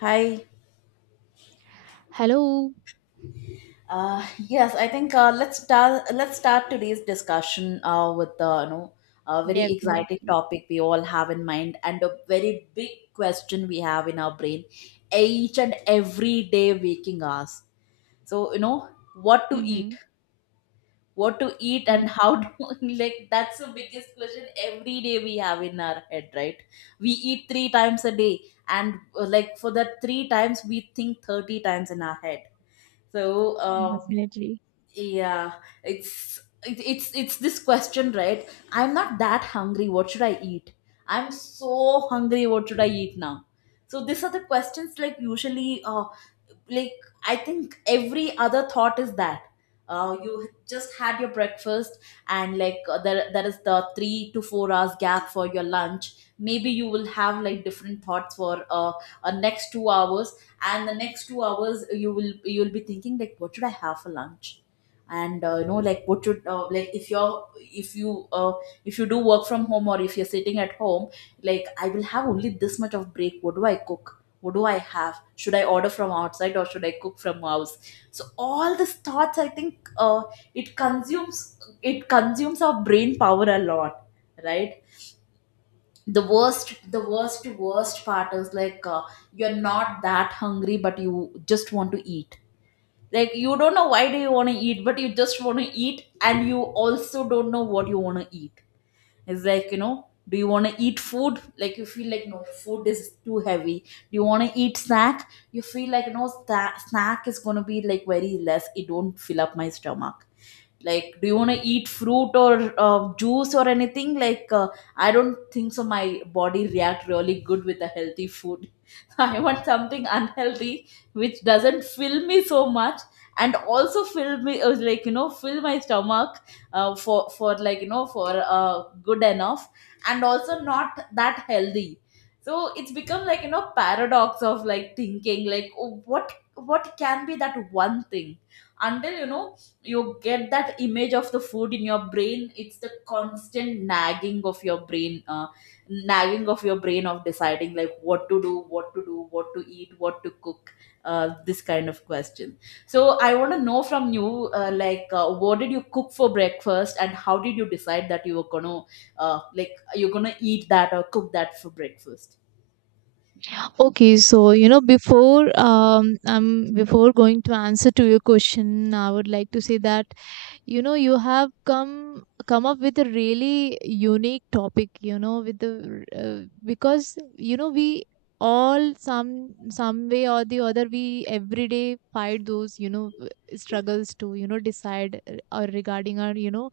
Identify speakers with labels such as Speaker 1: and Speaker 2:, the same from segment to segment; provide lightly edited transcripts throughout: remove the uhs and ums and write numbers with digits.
Speaker 1: Hi.
Speaker 2: Hello.
Speaker 1: Yes, I think let's start. Let's start today's discussion with the a very exciting
Speaker 2: Definitely.
Speaker 1: topic we all have in mind and a very big question we have in our brain each and every day waking hours. So what to eat,
Speaker 2: Mm-hmm. Yeah,
Speaker 1: and how to like that's the biggest question every day we have in our head, right? We eat three times a day, and like for that three times we think 30 times in our head. So. Uh,
Speaker 2: definitely.
Speaker 1: Yeah, it's this question, right? I'm not that hungry. What should I eat? I'm so hungry. What should I eat now? So these are the questions like usually like I think every other thought is that. You just had your breakfast and like there is the 3 to 4 hours gap for your lunch. Maybe you will have like different thoughts for next 2 hours, and the next 2 hours you will you'll be thinking like what should I have for lunch? And you know like what should like if you're if you do work from home or if you're sitting at home, like I will have only this much of break. What do I cook? What do I have? Should I order from outside or should I cook from house? So all these thoughts I think, it consumes it consumes our brain power a lot, right? The worst, worst part is like, you're not that hungry but you just want to eat. Like you don't know why do you want to eat, but you just want to eat, and you also don't know what you want to eat. It's like, you know, do you want to eat food? Like you feel like no, food is too heavy. Do you want to eat snack? You feel like no, snack is going to be like very less, it don't fill up my stomach. Like do you want to eat fruit or juice or anything? Like I don't think so my body react really good with a healthy food. I want something unhealthy, which doesn't fill me so much, and also fill me, like you know, fill my stomach for like you know, for good enough, and also not that healthy. So it's become like, you know, paradox of like thinking like, oh, what can be that one thing until, you know, you get that image of the food in your brain. It's the constant nagging of your brain, of deciding like what to do, what to do, what to eat, what to cook, this kind of question. So I want to know from you, what did you cook for breakfast, and how did you decide that you were gonna, like you're gonna eat that or cook that for breakfast?
Speaker 2: Okay, so you know, before going to answer to your question, I would like to say that you know you have come up with a really unique topic, you know, with the because you know we all, some way or the other, we every day fight those, you know, struggles to, you know, decide or regarding our, you know,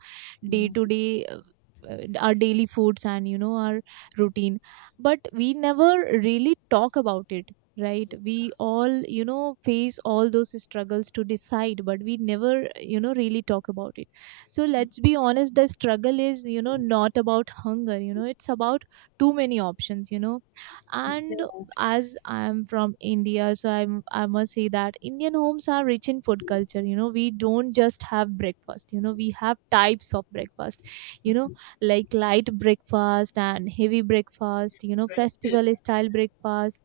Speaker 2: day
Speaker 1: Mm.
Speaker 2: to day, our daily foods and you know our routine, but we never really talk about it, right? We all, you know, face all those struggles to decide, but we never, you know, really talk about it. So let's be honest, the struggle is, you know, not about hunger, you know, it's about too many options, you know. And as I'm from India, so I must say that Indian homes are rich in food culture. You know, we don't just have breakfast, you know, we have types of breakfast, you know, like light breakfast and heavy breakfast, you know,
Speaker 1: Yeah.
Speaker 2: festival style breakfast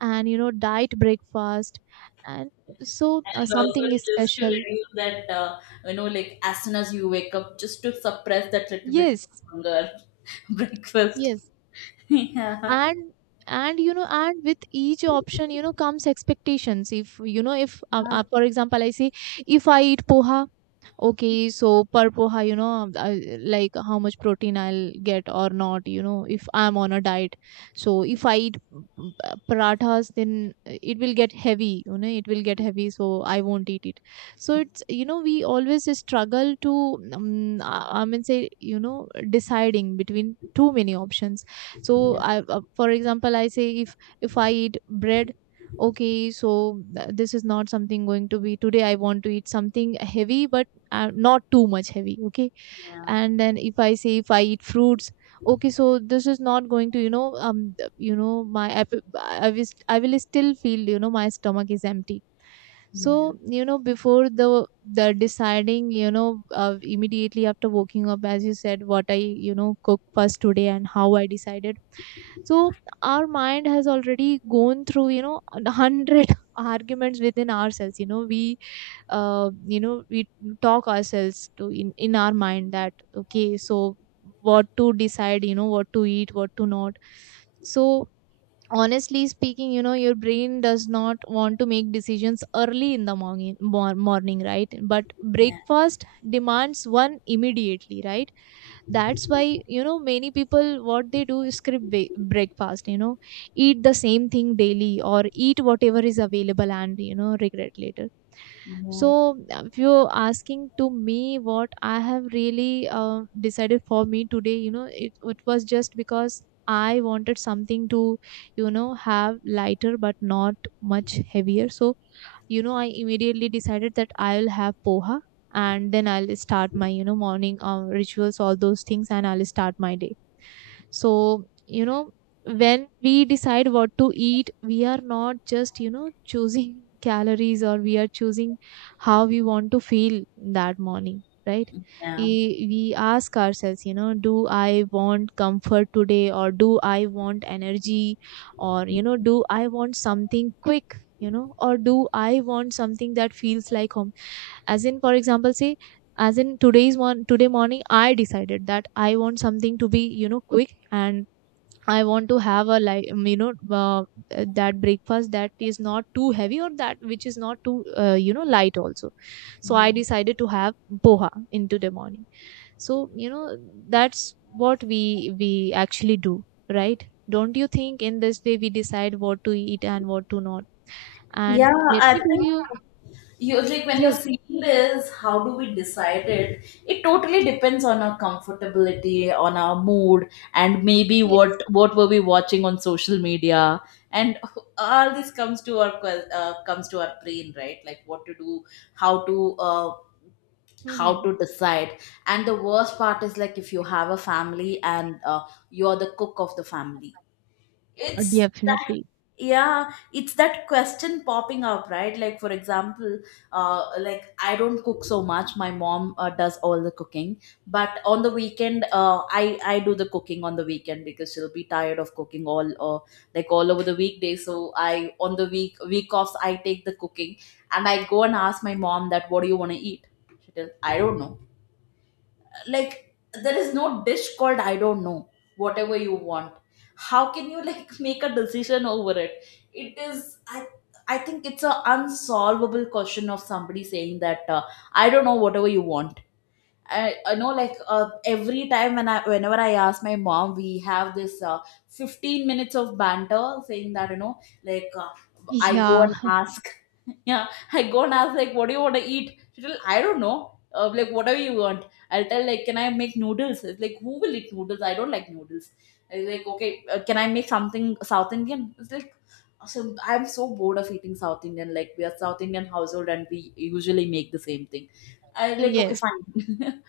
Speaker 2: and, you know, diet breakfast. And
Speaker 1: And also
Speaker 2: something is
Speaker 1: just to
Speaker 2: special.
Speaker 1: reduce that, you know, like as soon as you wake up, just to suppress that little bit of
Speaker 2: Yes,
Speaker 1: hunger, breakfast.
Speaker 2: yes.
Speaker 1: Yeah.
Speaker 2: and and you know and with each option, you know, comes expectations. If, you know, if uh,
Speaker 1: Yeah.
Speaker 2: uh, for example I say, if I eat poha, okay, so per poha, you know, like how much protein I'll get or not, you know, if I'm on a diet. So if I eat parathas, then it will get heavy, you know, it will get heavy, so I won't eat it. So it's, you know, we always struggle to, I mean say, you know, deciding between too many options. So
Speaker 1: Yeah.
Speaker 2: I for example I say, if I eat bread, okay, so this is not something going to be today. I want to eat something heavy but not too much heavy, okay.
Speaker 1: Yeah.
Speaker 2: And then if I say, if I eat fruits, okay, so this is not going to, you know, you know, I will, I will still feel, you know, my stomach is empty.
Speaker 1: Yeah.
Speaker 2: So you know before the deciding, you know, immediately after waking up, as you said, what I, you know, cook first today and how I decided. So our mind has already gone through, you know, 100 arguments within ourselves, you know, we you know, we talk ourselves in our mind that okay, so what to decide, you know, what to eat, what to not. So honestly speaking, you know, your brain does not want to make decisions early in the morning, right? But
Speaker 1: Yeah.
Speaker 2: breakfast demands one immediately, right? That's why, you know, many people what they do is skip breakfast, you know, eat the same thing daily or eat whatever is available and, you know, regret later.
Speaker 1: Yeah.
Speaker 2: So if you're asking to me what I have really decided for me today, you know, it was just because I wanted something to, you know, have lighter but not much heavier. So you know I immediately decided that I'll have poha and then I'll start my, you know, morning rituals, all those things, and I'll start my day. So, you know, when we decide what to eat, we are not just, you know, choosing calories, or we are choosing how we want to feel that morning, right?
Speaker 1: Yeah.
Speaker 2: We ask ourselves, you know, do I want comfort today or do I want energy, or, you know, do I want something quick, you know, or do I want something that feels like home? As in, for example, say, as in today's one, today morning, I decided that I want something to be, you know, quick. And I want to have a like, you know, uh, that breakfast that is not too heavy or that which is not too, you know, light also. So I
Speaker 1: Yeah.
Speaker 2: decided to have poha into the morning. So, you know, that's what we actually do, right? Don't you think in this way we decide what to eat and what to not? And
Speaker 1: Yeah,
Speaker 2: let
Speaker 1: I
Speaker 2: me tell
Speaker 1: think.
Speaker 2: you,
Speaker 1: You like when
Speaker 2: yes,
Speaker 1: you're seeing this, how do we decide it? It totally depends on our comfortability, on our mood, and maybe
Speaker 2: yes.
Speaker 1: what were we watching on social media, and all this comes to our comes to our brain, right? Like what to do, how to uh, how
Speaker 2: Mhm.
Speaker 1: to decide. And the worst part is like if you have a family and, you're the cook of the family, it's that,
Speaker 2: Definitely.
Speaker 1: yeah, it's that question popping up, right? Like for example, I don't cook so much, my mom does all the cooking. But on the weekend, I do the cooking on the weekend, because she'll be tired of cooking all, like all over the weekday. So I on the week offs I take the cooking, and I go and ask my mom that what do you want to eat. She tells I don't know. Like there is no dish called I don't know, whatever you want. How can you like make a decision over it? It is I think it's a unsolvable question of somebody saying that, I don't know, whatever you want. I know like, every time whenever I ask my mom, we have this 15 minutes of banter saying that, you know, like, I go
Speaker 2: Yeah,
Speaker 1: and ask, yeah, I go and ask like, what do you want to eat? She'll I don't know, like whatever you want. I'll tell like, can I make noodles? It's like who will eat noodles? I don't like noodles. It's like, okay, can I make something South Indian? It's like, so I'm so bored of eating South Indian. Like we are South Indian household and we usually make the same thing. I like, okay,
Speaker 2: yes.
Speaker 1: fine.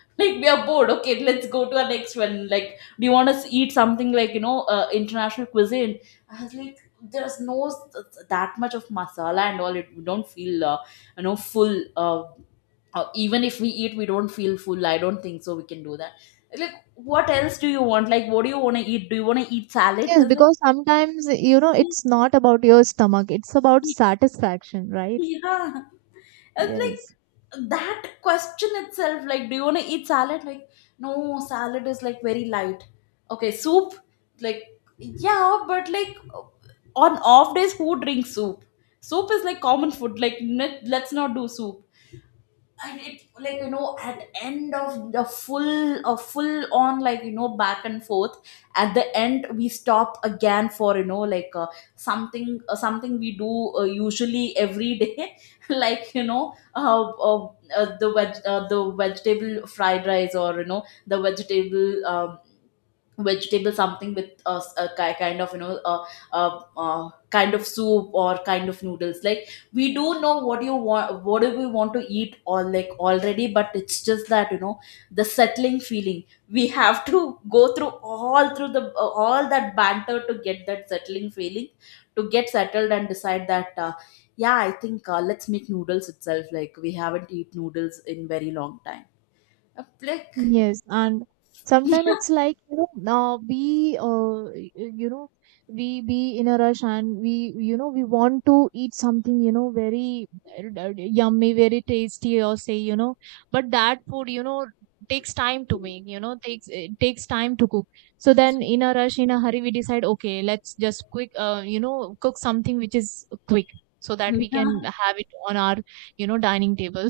Speaker 1: Like we are bored, okay, let's go to our next one. Like do you want to eat something like, you know, international cuisine? I was like, there's no that much of masala and all, it we don't feel, you know, full, even if we eat we don't feel full, I don't think so we can do that. Like what else do you want? Like what do you want to eat? Do you want to eat salad? I
Speaker 2: Yes,
Speaker 1: was
Speaker 2: because sometimes, you know, it's not about your stomach, it's about
Speaker 1: like,
Speaker 2: satisfaction, right?
Speaker 1: yeah, it's
Speaker 2: Yes.
Speaker 1: like that question itself, like, do you want to eat salad? Like, no, salad is like very light. Okay, soup, like, yeah, but like on off days, who drinks soup? Soup is like common food. Like, let's not do soup. And it like, you know, at end of the full a full on like, you know, back and forth, at the end we stop again for, you know, like, something we do usually every day, like, you know, the vegetable fried rice, or you know, the vegetable something with, uh, kind of, you know, kind of soup or kind of noodles. Like we do know what you want, what do we want to eat or like already, but it's just that, you know, the settling feeling, we have to go through all through the all that banter to get that settling feeling, to get settled and decide that, yeah, I think, let's make noodles itself, like we haven't eat noodles in very long time. Uh, like
Speaker 2: Yes, and sometimes
Speaker 1: yeah,
Speaker 2: it's like, you know, you know, we be in a rush and we, you know, we want to eat something, you know, very yummy, very tasty, or say, you know, but that food, you know, takes time to make, you know, takes, it takes time to cook. So then in a rush, in a hurry, we decide okay, let's just quick, you know, cook something which is quick, so that we can
Speaker 1: yeah,
Speaker 2: have it on our, you know, dining table.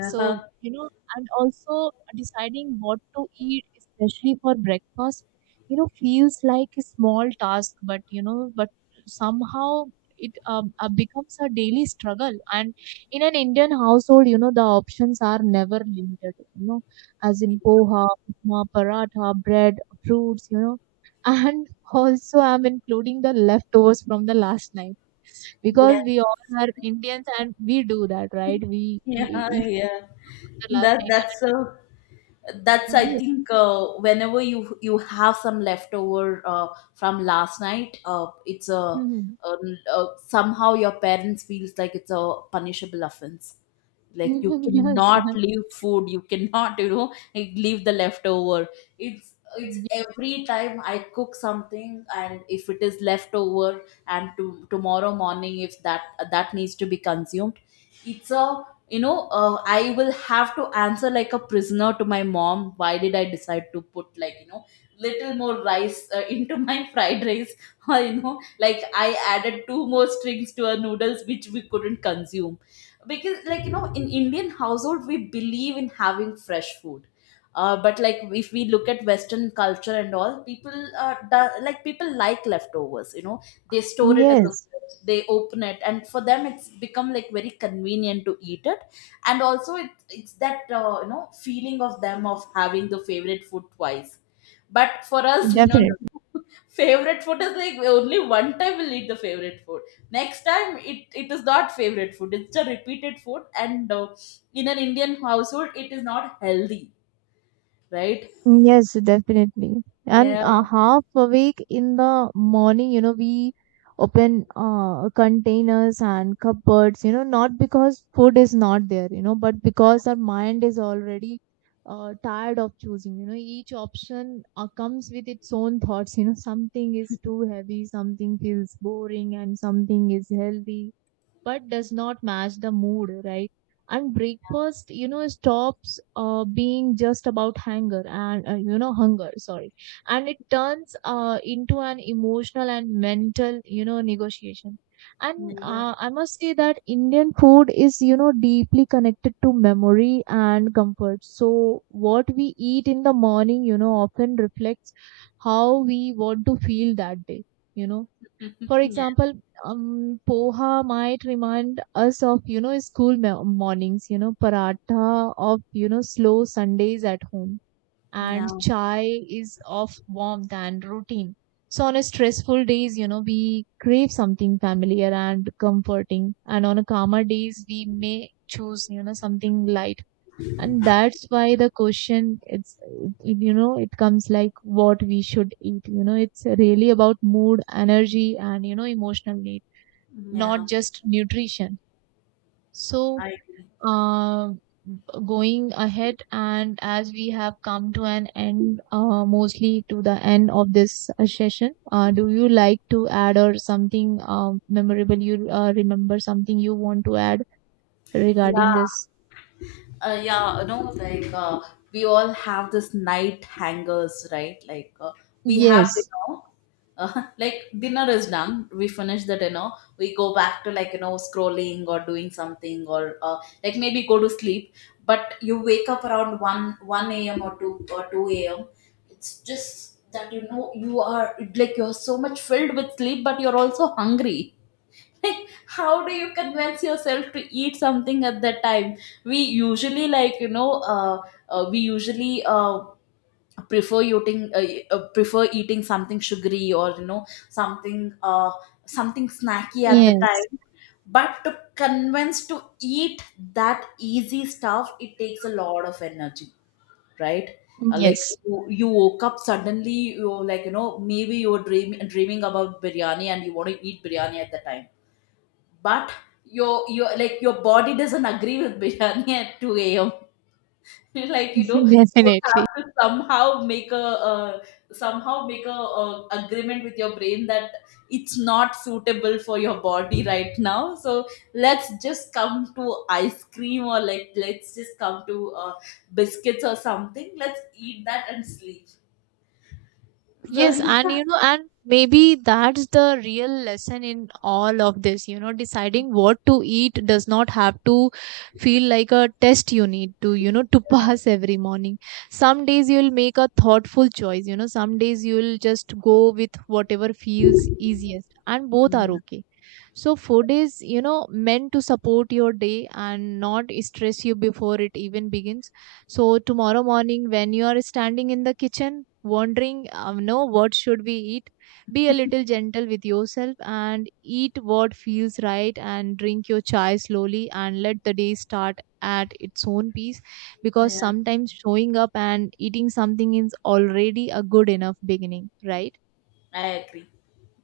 Speaker 2: So, you know, and also deciding what to eat, especially for breakfast, you know, feels like a small task, but you know, but somehow it becomes a daily struggle. And in an Indian household, you know, the options are never limited, you know, as in poha, upma, paratha, bread, fruits, you know. And also, I'm including the leftovers from the last night, because we all are Indians and we do that, right? We
Speaker 1: yeah,
Speaker 2: eat
Speaker 1: yeah,
Speaker 2: the last
Speaker 1: that
Speaker 2: night.
Speaker 1: that's
Speaker 2: And
Speaker 1: I
Speaker 2: yes.
Speaker 1: think, whenever you have some leftover, from last night, it's
Speaker 2: Mhm.
Speaker 1: a, a somehow your parents feels like it's a punishable offense. Like you
Speaker 2: Mhm. Yes.
Speaker 1: cannot
Speaker 2: And
Speaker 1: leave food, you cannot, you know, leave the leftover. It's every time I cook something and if it is leftover and tomorrow morning if that needs to be consumed, it's a, you know, I will have to answer like a prisoner to my mom, why did I decide to put like, you know, little more rice, into my fried rice, or, you know, like I added two more strings to our noodles which we couldn't consume. Because like, you know, in Indian household we believe in having fresh food, but like if we look at western culture and all, like people like leftovers, you know. They store it
Speaker 2: yes.
Speaker 1: in the
Speaker 2: Yes,
Speaker 1: fridge, they open it, and for them it's become like very convenient to eat it. And also it's that, you know, feeling of them of having the favorite food twice. But for us, no,
Speaker 2: definitely.
Speaker 1: no, favorite food is like only one time we'll eat the favorite food. Next time it is not favorite food, it's a repeated food, and, in an Indian household it is not healthy, right?
Speaker 2: Yes, definitely. And
Speaker 1: Yeah,
Speaker 2: half awake in the morning, you know, we open containers and cupboards, you know, not because food is not there, you know, but because our mind is already tired of choosing. You know, each option comes with its own thoughts. You know, something is too heavy, something feels boring, and something is healthy but does not match the mood, right? And breakfast, you know, stops being just about hunger and, you know, hunger, sorry. And it turns into an emotional and mental, you know, negotiation. And
Speaker 1: yeah,
Speaker 2: I must say that Indian food is, you know, deeply connected to memory and comfort. So what we eat in the morning, you know, often reflects how we want to feel that day, you know. For
Speaker 1: yeah,
Speaker 2: example, poha might remind us of, you know, school mornings, you know, paratha of, you know, slow Sundays at home,
Speaker 1: yeah,
Speaker 2: and chai is of warmth and routine. So on a stressful days, you know, we crave something familiar and comforting, and on a calmer days, we may choose, you know, something light. And that's why the question, it's, it- you know, it comes like what we should eat, you know, it's really about mood, energy, and, you know, emotional need,
Speaker 1: yeah.
Speaker 2: not just nutrition. So
Speaker 1: I agree.
Speaker 2: uh, going ahead, and as we have come to an end, mostly to the end of this session, do you like to add or something memorable you remember, something you want to add regarding
Speaker 1: Yeah.
Speaker 2: this?
Speaker 1: Yeah, no, like, we all have this night hangers, right? Like, we have
Speaker 2: Yes,
Speaker 1: dinner, like dinner is done. We finish the dinner. We go back to like, you know, scrolling or doing something, or like maybe go to sleep. But you wake up around one a.m. or two a.m. It's just that, you know, you are like you're so much filled with sleep, but you're also hungry. Like how do you convince yourself to eat something at that time? We usually like, you know, we usually prefer eating, prefer eating something sugary, or, you know, something, something snacky at the
Speaker 2: yes,
Speaker 1: time. But to convince to eat that easy stuff, it takes a lot of energy, right?
Speaker 2: yes.
Speaker 1: You, you woke up suddenly, you like, you know, maybe you were dreaming about biryani and you want to eat biryani at the time, but your like your body doesn't agree with biryani at 2 a.m. Like, you know, you
Speaker 2: Definitely.
Speaker 1: have to somehow make a, uh, agreement with your brain that it's not suitable for your body right now. So let's just come to ice cream, or like let's just come to, biscuits or something, let's eat that and sleep. So
Speaker 2: Yes, and you know, and maybe that's the real lesson in all of this. You know, deciding what to eat does not have to feel like a test you need to, you know, to pass every morning. Some days you'll make a thoughtful choice, you know, some days you'll just go with whatever feels easiest, and both are
Speaker 1: yeah,
Speaker 2: okay. So food is, you know, meant to support your day and not stress you before it even begins. So tomorrow morning, when you are standing in the kitchen, wondering, no, what should we eat? Be a little gentle with yourself and eat what feels right, and drink your chai slowly, and let the day start at its own pace, because
Speaker 1: yeah.
Speaker 2: sometimes showing up and eating something is already a good enough beginning, right?
Speaker 1: I agree.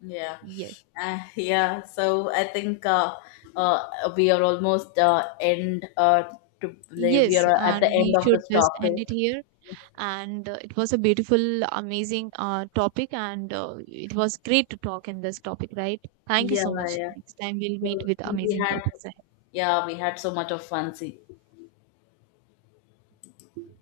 Speaker 1: Yeah.
Speaker 2: Yes.
Speaker 1: Yeah. So I think, uh, we are almost end to we
Speaker 2: Yes,
Speaker 1: are at the
Speaker 2: and
Speaker 1: end
Speaker 2: we
Speaker 1: of
Speaker 2: should
Speaker 1: this
Speaker 2: just end it
Speaker 1: topic.
Speaker 2: here. And it was a beautiful, amazing topic, and it was great to talk in this topic, right? Thank you
Speaker 1: Yeah,
Speaker 2: so much.
Speaker 1: yeah.
Speaker 2: Next time we'll
Speaker 1: So
Speaker 2: meet
Speaker 1: I
Speaker 2: with
Speaker 1: think we
Speaker 2: amazing
Speaker 1: had,
Speaker 2: topics.
Speaker 1: yeah, we had so much of fun. See.